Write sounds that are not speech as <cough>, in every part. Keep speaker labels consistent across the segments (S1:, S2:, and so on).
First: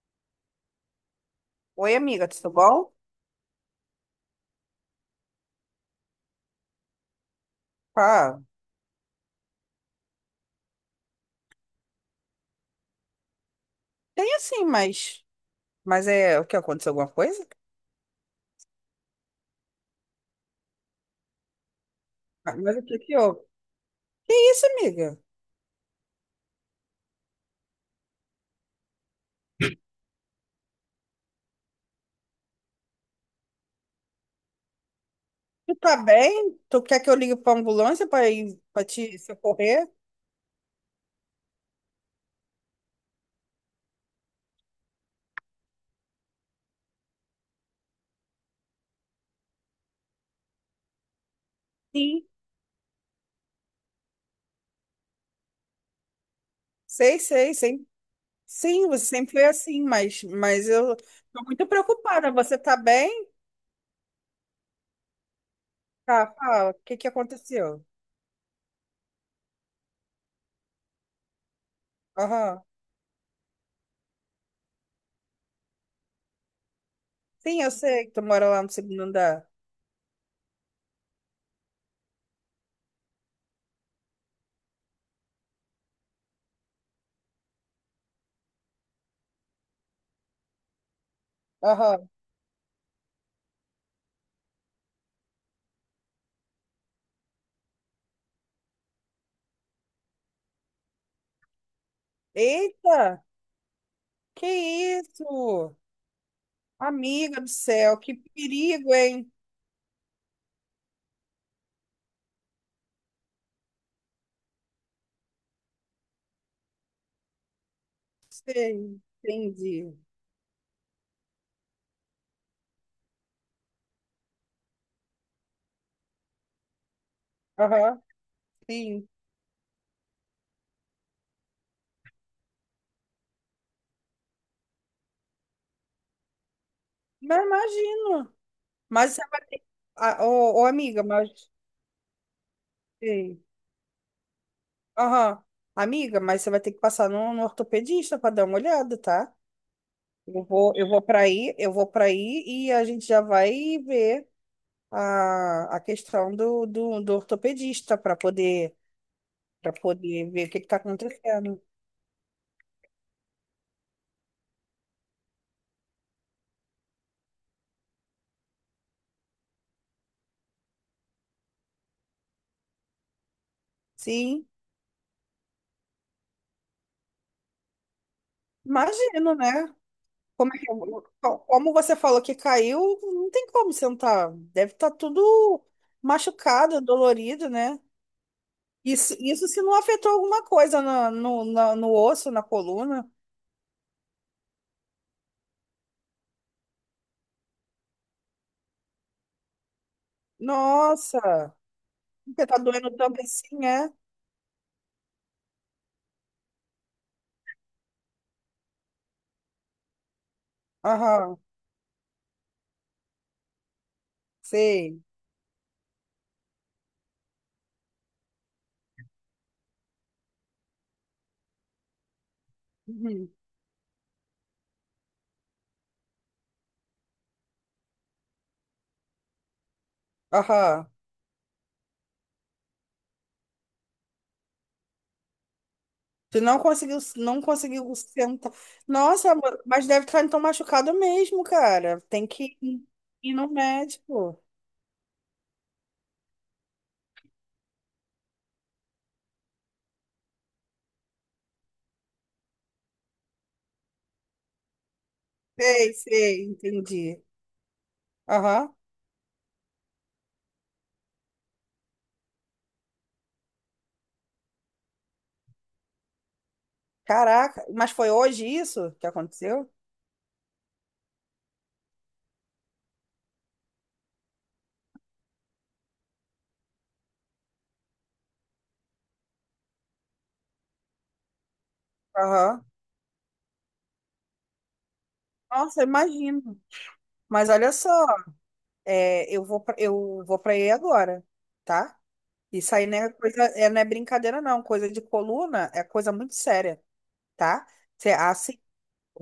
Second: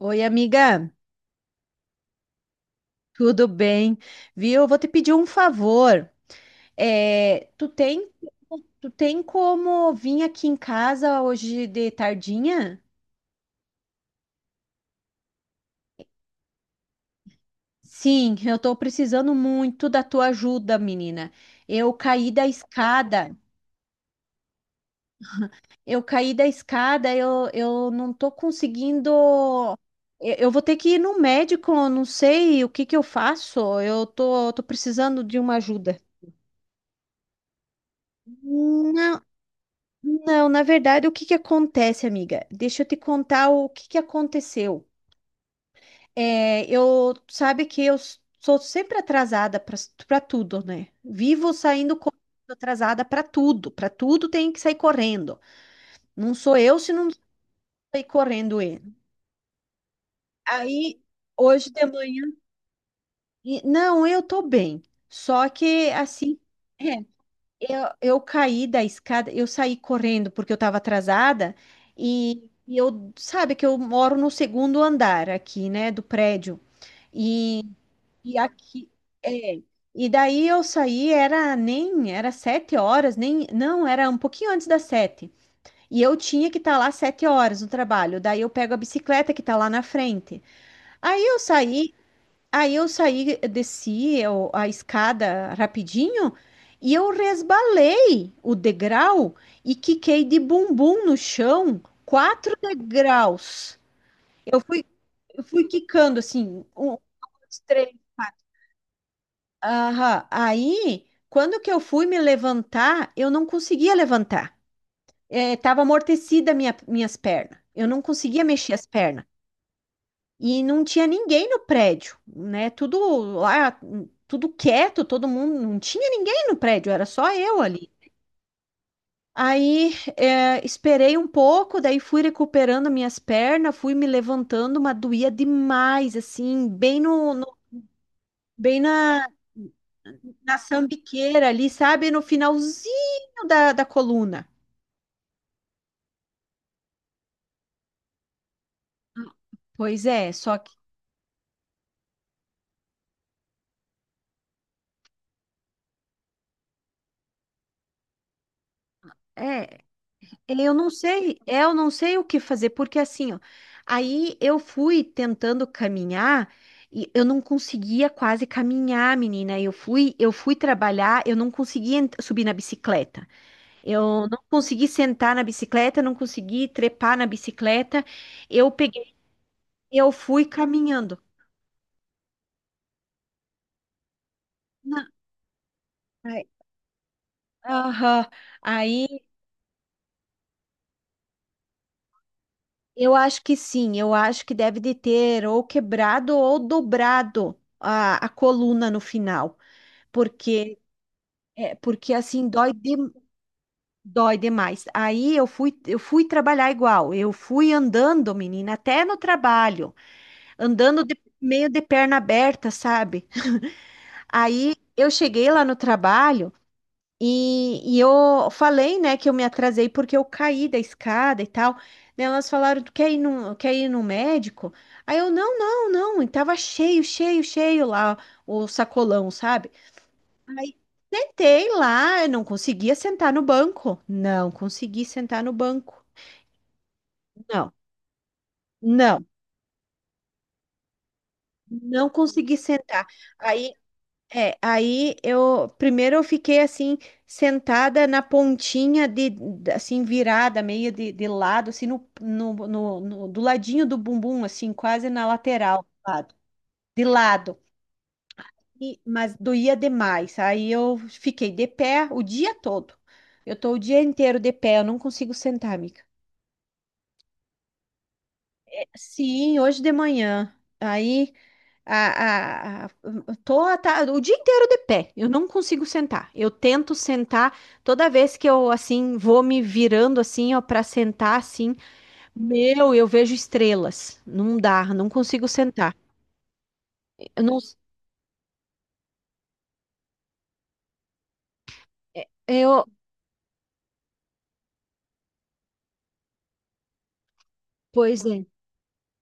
S1: Oi, amiga,
S2: Oi, amiga, tudo bom?
S1: tudo bem? Viu? Eu vou te pedir um favor. É, tu tem,
S2: Pá,
S1: tu tem como vir aqui em casa hoje de tardinha?
S2: tem assim, mas. Mas é. O que aconteceu? Alguma coisa?
S1: Sim, eu tô precisando muito da tua ajuda, menina. Eu caí da
S2: Ah, mas o que que
S1: escada.
S2: houve? Que isso, amiga?
S1: Eu caí da escada, eu não tô conseguindo. Eu vou ter que ir no médico, eu não sei o que que eu faço. Eu tô precisando de uma
S2: Tu tá
S1: ajuda.
S2: bem? Tu quer que eu ligue pra ambulância pra ir pra
S1: Não.
S2: te socorrer?
S1: Não, na verdade, o que que acontece, amiga? Deixa eu te contar o que que aconteceu. É, eu sabe que eu sou sempre atrasada para tudo, né? Vivo saindo correndo
S2: Sim.
S1: atrasada para tudo tem que sair correndo. Não sou eu se não
S2: Sei, sei, sei.
S1: sair correndo ele.
S2: Sim, você sempre foi assim, mas eu
S1: Aí
S2: tô muito
S1: hoje de manhã,
S2: preocupada. Você tá bem?
S1: não, eu tô bem. Só que
S2: Tá,
S1: assim,
S2: fala. O que
S1: é,
S2: que aconteceu?
S1: eu caí da escada, eu saí correndo porque eu estava atrasada e,
S2: Aham.
S1: e eu, sabe que eu moro no segundo andar aqui, né, do prédio.
S2: Sim,
S1: E,
S2: eu sei que tu
S1: e
S2: mora lá no
S1: aqui,
S2: segundo andar.
S1: é, e daí eu saí, era nem, era 7h, nem, não, era um pouquinho antes das sete. E eu tinha que estar lá 7h no trabalho. Daí eu pego a bicicleta que está lá na frente. Aí eu saí
S2: Aham.
S1: Aí eu saí, desci a escada rapidinho e eu resbalei o degrau e quiquei de bumbum no chão, quatro
S2: Eita!
S1: degraus.
S2: Que
S1: Eu fui, eu fui
S2: isso?
S1: quicando assim, um,
S2: Amiga do
S1: dois, três.
S2: céu, que perigo, hein?
S1: Aham. Aí, quando que eu fui me levantar, eu não conseguia levantar. Estava amortecida minhas pernas. Eu não conseguia mexer as
S2: Sei,
S1: pernas.
S2: entendi.
S1: E não tinha ninguém no prédio, né? Tudo lá, tudo quieto, todo mundo, não tinha ninguém no prédio, era só eu ali.
S2: Aham, sim.
S1: Aí, esperei um pouco, daí fui recuperando minhas pernas, fui me levantando, mas doía demais, assim, bem no,
S2: Mas
S1: no-
S2: imagino.
S1: bem
S2: Mas
S1: na,
S2: você vai ter. Ah,
S1: na
S2: ô, ô, amiga,
S1: sambiqueira
S2: mas.
S1: ali, sabe? No
S2: Sim.
S1: finalzinho da coluna.
S2: Aham. Amiga, mas você vai ter que passar no ortopedista para dar uma olhada, tá?
S1: Pois é,
S2: Eu
S1: só que.
S2: vou, eu vou para aí e a gente já vai ver a questão do ortopedista para
S1: É,
S2: poder ver o que
S1: Eu
S2: está
S1: não sei,
S2: acontecendo.
S1: é, eu não sei o que fazer, porque assim, ó, aí eu fui tentando caminhar e eu não conseguia quase caminhar, menina. Eu fui trabalhar, eu não conseguia subir na bicicleta. Eu não
S2: Sim,
S1: consegui sentar na bicicleta, não consegui trepar na bicicleta. Eu peguei,
S2: imagino, né?
S1: eu fui
S2: Como é que eu
S1: caminhando.
S2: como você falou que caiu, não tem como sentar. Deve estar
S1: Na-
S2: tudo
S1: Ai,
S2: machucado, dolorido, né?
S1: aham.
S2: Isso,
S1: Aí
S2: isso se não afetou alguma coisa no osso, na coluna.
S1: eu acho que sim, eu acho que deve de ter ou quebrado ou dobrado a coluna no final. porque
S2: Nossa,
S1: porque
S2: porque
S1: assim
S2: tá
S1: dói
S2: doendo
S1: de-
S2: tanto assim, é?
S1: dói demais. Aí eu fui trabalhar igual. Eu fui andando, menina, até no trabalho, andando
S2: Aham,
S1: meio de perna aberta, sabe? <laughs> Aí
S2: sei.
S1: eu cheguei lá no trabalho e eu falei, né, que eu me atrasei porque eu caí da escada e tal. Daí elas falaram, tu quer ir
S2: Uhum.
S1: no, quer ir no médico? Aí, não, não, não, e tava cheio, cheio, cheio lá o sacolão, sabe? Aí
S2: Aham.
S1: sentei lá, eu não conseguia sentar no banco. Não consegui sentar no banco.
S2: Tu não conseguiu, não
S1: Não,
S2: conseguiu sentar.
S1: não,
S2: Nossa, amor, mas deve estar então machucado mesmo, cara.
S1: não
S2: Tem
S1: consegui
S2: que ir
S1: sentar.
S2: ir no
S1: Aí,
S2: médico.
S1: aí, eu primeiro eu fiquei assim sentada na pontinha assim virada meio de lado, assim do ladinho do bumbum, assim quase na lateral,
S2: Sei,
S1: lado,
S2: sei,
S1: de
S2: entendi.
S1: lado.
S2: Aham.
S1: Mas doía demais. Aí eu fiquei de pé o dia todo. Eu tô o dia inteiro de pé, eu não consigo sentar, amiga.
S2: Caraca, mas foi hoje isso que
S1: Sim,
S2: aconteceu?
S1: hoje de manhã. Aí, a, a, a- tô o dia inteiro de pé. Eu não consigo sentar. Eu tento sentar toda vez que eu assim vou me virando assim, ó, para sentar assim.
S2: Aham.
S1: Meu, eu vejo estrelas. Não dá, não consigo
S2: Nossa,
S1: sentar.
S2: imagino.
S1: Eu
S2: Mas
S1: não,
S2: olha só, é, eu vou para aí agora, tá?
S1: é,
S2: Isso
S1: eu,
S2: aí não é coisa, é, não é brincadeira não, coisa de coluna é coisa muito séria, tá? Você,
S1: Pois é.
S2: assim,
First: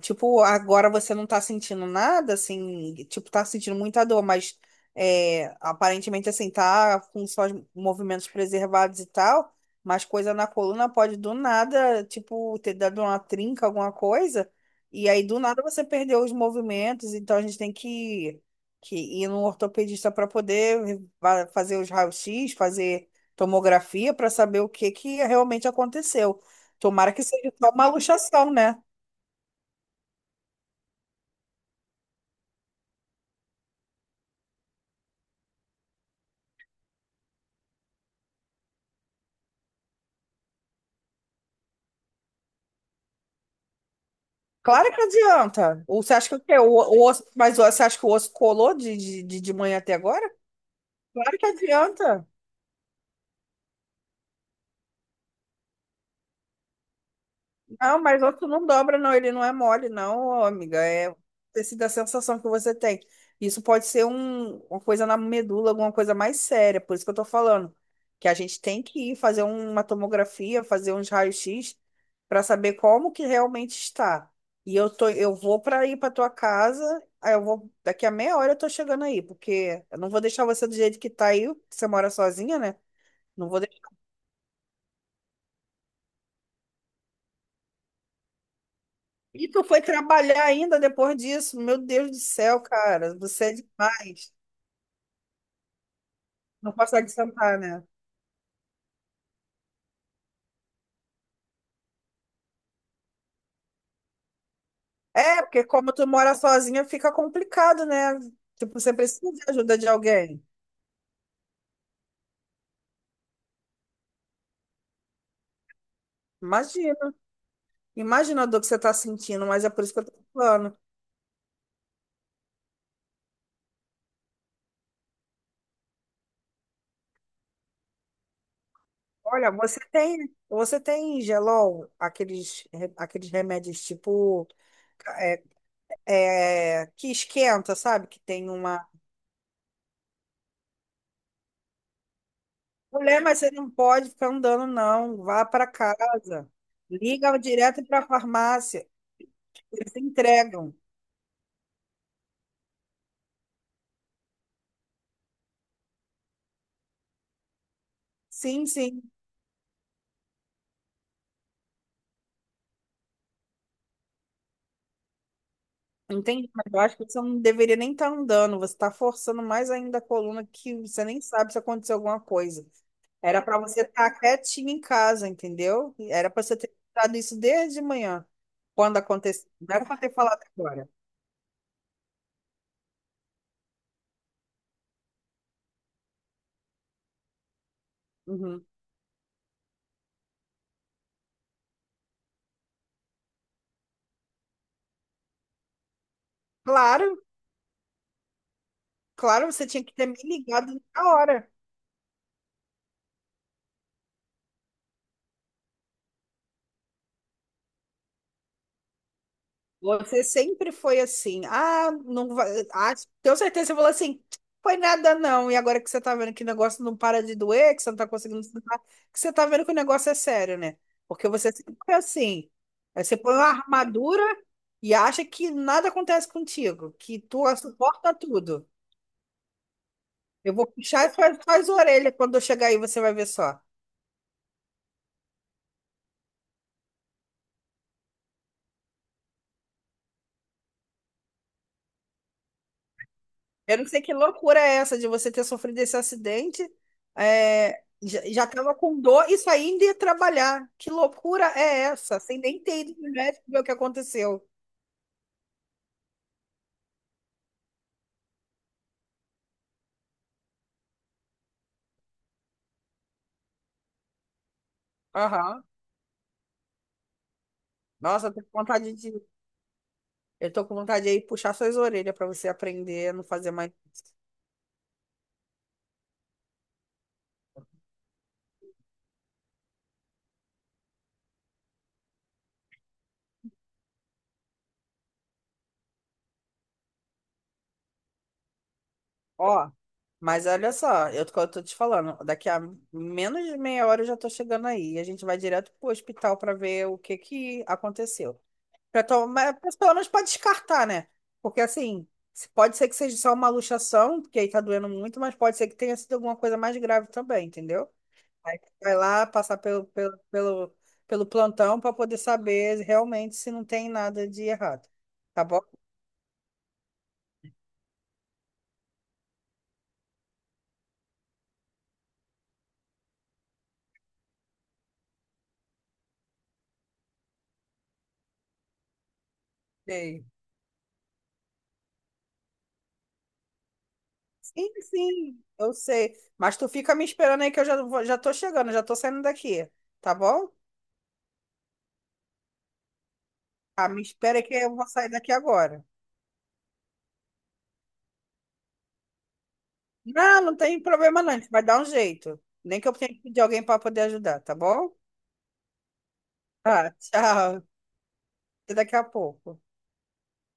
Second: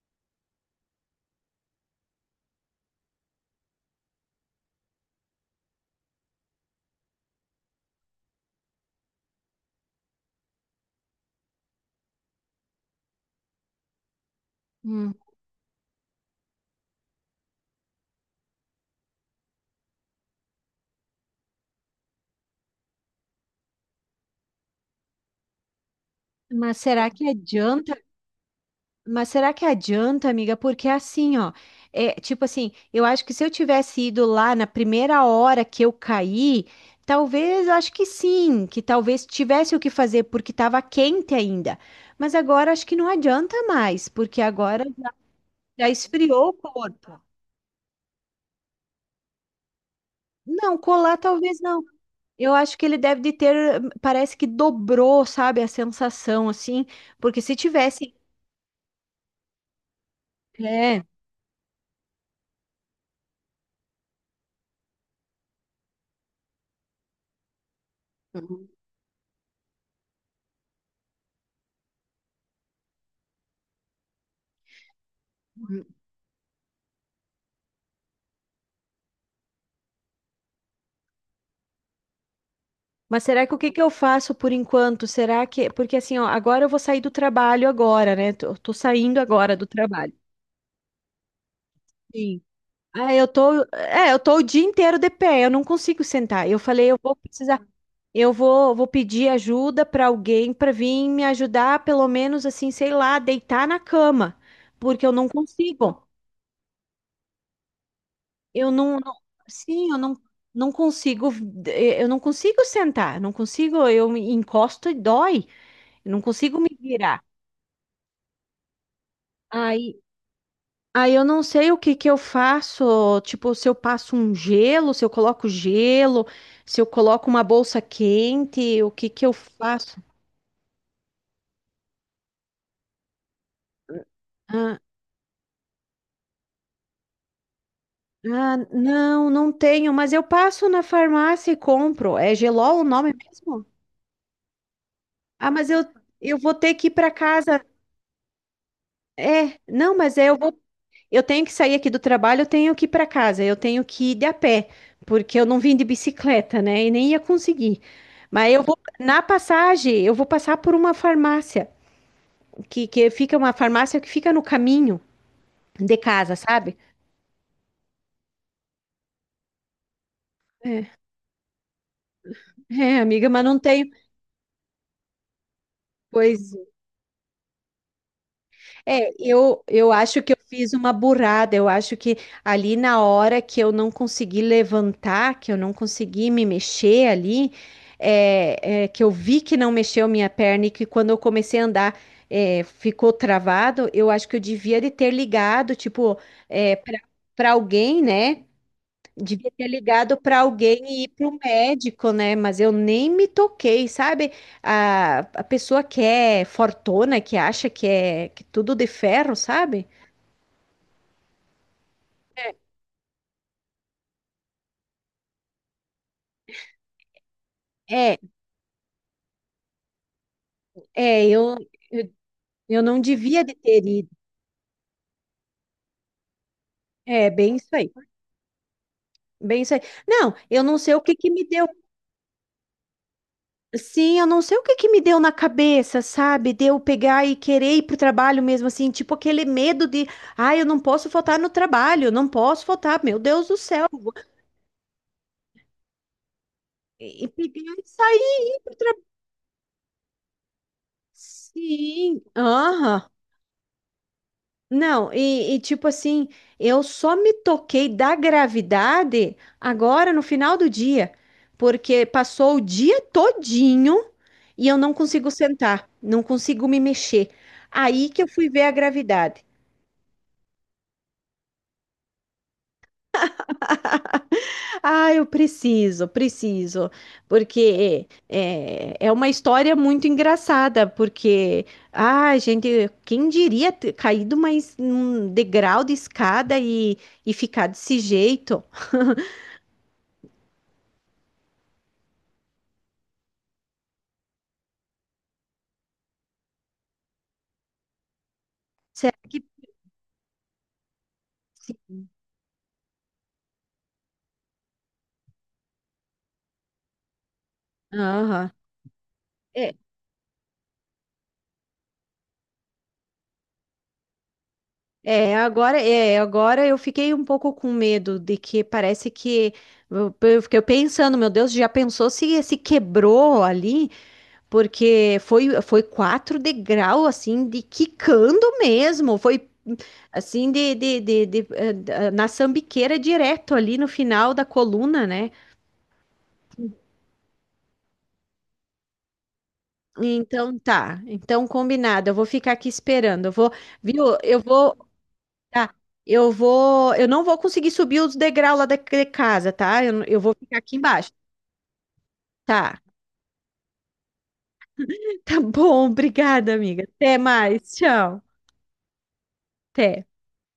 S2: tipo, agora você não tá sentindo nada, assim, tipo, tá sentindo muita dor, mas é, aparentemente, assim, tá com só os movimentos preservados e tal, mas coisa na coluna pode do nada, tipo, ter dado uma trinca, alguma coisa, e
S1: Hum,
S2: aí do nada você perdeu os movimentos, então a gente tem que ir num ortopedista para poder fazer os raios-x, fazer tomografia para saber o que que realmente aconteceu.
S1: Mas será
S2: Tomara que
S1: que
S2: seja só uma
S1: adianta?
S2: luxação, né?
S1: Mas será que adianta, amiga? Porque assim, ó, é tipo assim, eu acho que se eu tivesse ido lá na primeira hora que eu caí, talvez, eu acho que sim, que talvez tivesse o que fazer porque estava quente ainda. Mas agora acho que não adianta mais, porque agora
S2: Claro que adianta.
S1: já
S2: Ou você acha que o
S1: esfriou o
S2: quê? O
S1: corpo.
S2: osso, mas você acha que o osso colou de manhã até agora?
S1: Não, colar
S2: Claro que
S1: talvez não.
S2: adianta.
S1: Eu acho que ele deve de ter, parece que dobrou, sabe, a sensação assim, porque se
S2: Não,
S1: tivesse,
S2: mas outro não dobra, não. Ele não é mole, não, ô, amiga.
S1: é.
S2: É tecido da sensação que você tem. Isso pode ser uma coisa na medula, alguma coisa mais séria. Por isso que eu tô falando. Que a gente tem que ir fazer uma tomografia, fazer uns raios-x para saber como que realmente está. Eu vou para ir para tua casa. Aí eu vou, daqui a meia hora eu tô chegando aí, porque eu não vou deixar você do jeito que tá aí. Você mora sozinha, né?
S1: Mas será
S2: Não
S1: que o
S2: vou
S1: que que eu faço por enquanto? Será que. Porque assim, ó, agora eu vou sair do trabalho agora, né? Tô saindo
S2: E
S1: agora
S2: tu
S1: do
S2: foi
S1: trabalho.
S2: trabalhar ainda depois disso. Meu Deus do
S1: Sim.
S2: céu,
S1: Ah,
S2: cara.
S1: eu
S2: Você é
S1: tô. É, eu
S2: demais.
S1: tô o dia inteiro de pé, eu não consigo sentar. Eu
S2: Não
S1: falei, eu
S2: consegue
S1: vou
S2: sentar,
S1: precisar.
S2: né?
S1: Eu vou pedir ajuda pra alguém pra vir me ajudar, pelo menos assim, sei lá, deitar na cama. Porque eu não
S2: É, porque como
S1: consigo.
S2: tu mora sozinha, fica complicado, né?
S1: Eu
S2: Tipo, você
S1: não, não-
S2: precisa de ajuda de
S1: sim, eu não,
S2: alguém.
S1: não consigo. Eu não consigo sentar. Não consigo, eu me encosto e dói. Eu não consigo me
S2: Imagina.
S1: virar.
S2: Imagina a dor que você tá sentindo, mas é por isso
S1: Aí,
S2: que eu tô falando.
S1: aí eu não sei o que que eu faço, tipo, se eu passo um gelo, se eu coloco gelo, se eu coloco uma bolsa quente, o que que eu
S2: Olha,
S1: faço?
S2: você tem Gelol, aqueles, aqueles remédios tipo
S1: Ah,
S2: é, é, que esquenta, sabe? Que tem
S1: ah,
S2: uma.
S1: não, não tenho, mas eu passo na farmácia e compro. É gelol o nome
S2: Mulher, mas você
S1: mesmo?
S2: não pode ficar andando, não. Vá
S1: Ah,
S2: para
S1: mas eu
S2: casa.
S1: vou ter que ir para
S2: Liga
S1: casa.
S2: direto para a farmácia. Eles
S1: Não, mas eu vou.
S2: entregam.
S1: Eu tenho que sair aqui do trabalho, eu tenho que ir para casa, eu tenho que ir de a pé, porque eu não vim de bicicleta, né? E nem ia conseguir. Mas eu
S2: Sim,
S1: vou,
S2: sim.
S1: na passagem, eu vou passar por uma farmácia, que fica uma farmácia que fica no caminho de casa,
S2: Entendi, mas
S1: sabe?
S2: eu acho que você não deveria nem estar andando. Você está forçando mais ainda a coluna que
S1: É,
S2: você nem sabe se aconteceu alguma coisa.
S1: Amiga,
S2: Era
S1: mas
S2: para
S1: não
S2: você
S1: tenho.
S2: estar quietinha em casa, entendeu? Era para
S1: Pois
S2: você ter dado isso desde de manhã, quando
S1: É,
S2: aconteceu.
S1: eu,
S2: Não era
S1: eu
S2: para ter
S1: acho que eu
S2: falado
S1: fiz
S2: agora.
S1: uma burrada. Eu acho que ali na hora que eu não consegui levantar, que eu não consegui me mexer ali,
S2: Uhum.
S1: que eu vi que não mexeu minha perna e que quando eu comecei a andar, ficou travado, eu acho que eu devia de ter ligado, tipo, para
S2: Claro,
S1: para alguém, né?
S2: claro,
S1: Devia ter
S2: você tinha que ter
S1: ligado
S2: me
S1: para
S2: ligado
S1: alguém e ir
S2: na
S1: para o
S2: hora.
S1: médico, né? Mas eu nem me toquei, sabe? A pessoa que é fortona, que acha que é que tudo de ferro, sabe?
S2: Você sempre foi assim, ah, não vai, ah, tenho certeza, que você falou assim, foi nada não, e agora que você tá vendo que o negócio não para de doer, que você não tá
S1: É,
S2: conseguindo se limpar, que você tá vendo que o negócio é sério, né?
S1: é,
S2: Porque você
S1: eu,
S2: sempre foi
S1: eu,
S2: assim,
S1: eu não
S2: aí você põe
S1: devia
S2: uma
S1: de ter ido.
S2: armadura e acha que nada acontece contigo, que
S1: É,
S2: tu
S1: bem isso aí,
S2: suporta tudo.
S1: bem isso aí. Não,
S2: Eu
S1: eu
S2: vou
S1: não sei o
S2: puxar
S1: que
S2: as
S1: que me deu.
S2: suas orelhas quando eu chegar aí, você vai ver só.
S1: Sim, eu não sei o que que me deu na cabeça, sabe? De eu pegar e querer ir pro trabalho mesmo, assim, tipo aquele medo de, ah, eu não posso faltar no trabalho, eu não posso faltar, meu Deus do
S2: Eu
S1: céu.
S2: não sei que loucura é essa de você ter sofrido esse acidente,
S1: E pedir
S2: é,
S1: isso aí
S2: já
S1: ir
S2: tava
S1: pro
S2: com
S1: trabalho.
S2: dor e só ainda ia trabalhar. Que loucura é essa?
S1: Sim,
S2: Sem nem ter ido
S1: aham.
S2: no médico ver o que aconteceu.
S1: Não, e tipo assim, eu só me toquei da gravidade agora no final do dia, porque passou o dia todinho e eu não consigo
S2: Aham.
S1: sentar, não consigo me mexer. Aí que eu
S2: Nossa, eu tô
S1: fui
S2: com
S1: ver a
S2: vontade de.
S1: gravidade.
S2: Eu tô com vontade aí puxar suas orelhas pra você aprender a não fazer mais.
S1: Ah, eu preciso, preciso, porque é uma história muito engraçada, porque, ah, gente, quem diria ter caído mais um degrau de escada e ficar desse jeito?
S2: Ó, mas olha só, eu tô te falando, daqui a menos de meia hora eu já tô chegando aí. A gente vai direto pro hospital pra ver o que que aconteceu. Pra
S1: Será que...
S2: tomar, mas pelo menos pra descartar, né? Porque assim, pode ser que seja só uma luxação, porque aí tá doendo muito, mas pode ser que tenha sido alguma coisa mais grave também, entendeu?
S1: Aham.
S2: Aí vai lá passar
S1: É,
S2: pelo plantão pra poder saber realmente se não tem nada de errado.
S1: é,
S2: Tá bom?
S1: agora, é, agora eu fiquei um pouco com medo de que parece que... Eu fiquei pensando, meu Deus, já pensou se quebrou ali? Porque foi quatro degrau, assim, de quicando mesmo. Foi,
S2: Sei.
S1: assim, na sambiqueira direto ali no final da
S2: Sim,
S1: coluna, né?
S2: sim, eu sei. Mas tu fica me esperando aí que eu já, já tô chegando, já tô saindo daqui. Tá bom?
S1: Então tá. Então combinado. Eu vou ficar aqui esperando. Eu vou,
S2: Ah, me
S1: viu?
S2: espera
S1: Eu
S2: aí que eu
S1: vou.
S2: vou sair daqui
S1: Tá.
S2: agora.
S1: Eu vou, eu não vou conseguir subir os degraus lá da de casa, tá? Eu vou
S2: Não, não
S1: ficar aqui
S2: tem
S1: embaixo.
S2: problema não, a gente vai dar um jeito.
S1: Tá.
S2: Nem que eu tenha que pedir alguém para poder ajudar, tá bom?
S1: <laughs> Tá bom, obrigada,
S2: Tá,
S1: amiga.
S2: <laughs>
S1: Até
S2: tchau.
S1: mais. Tchau.
S2: Até daqui a pouco.
S1: Até.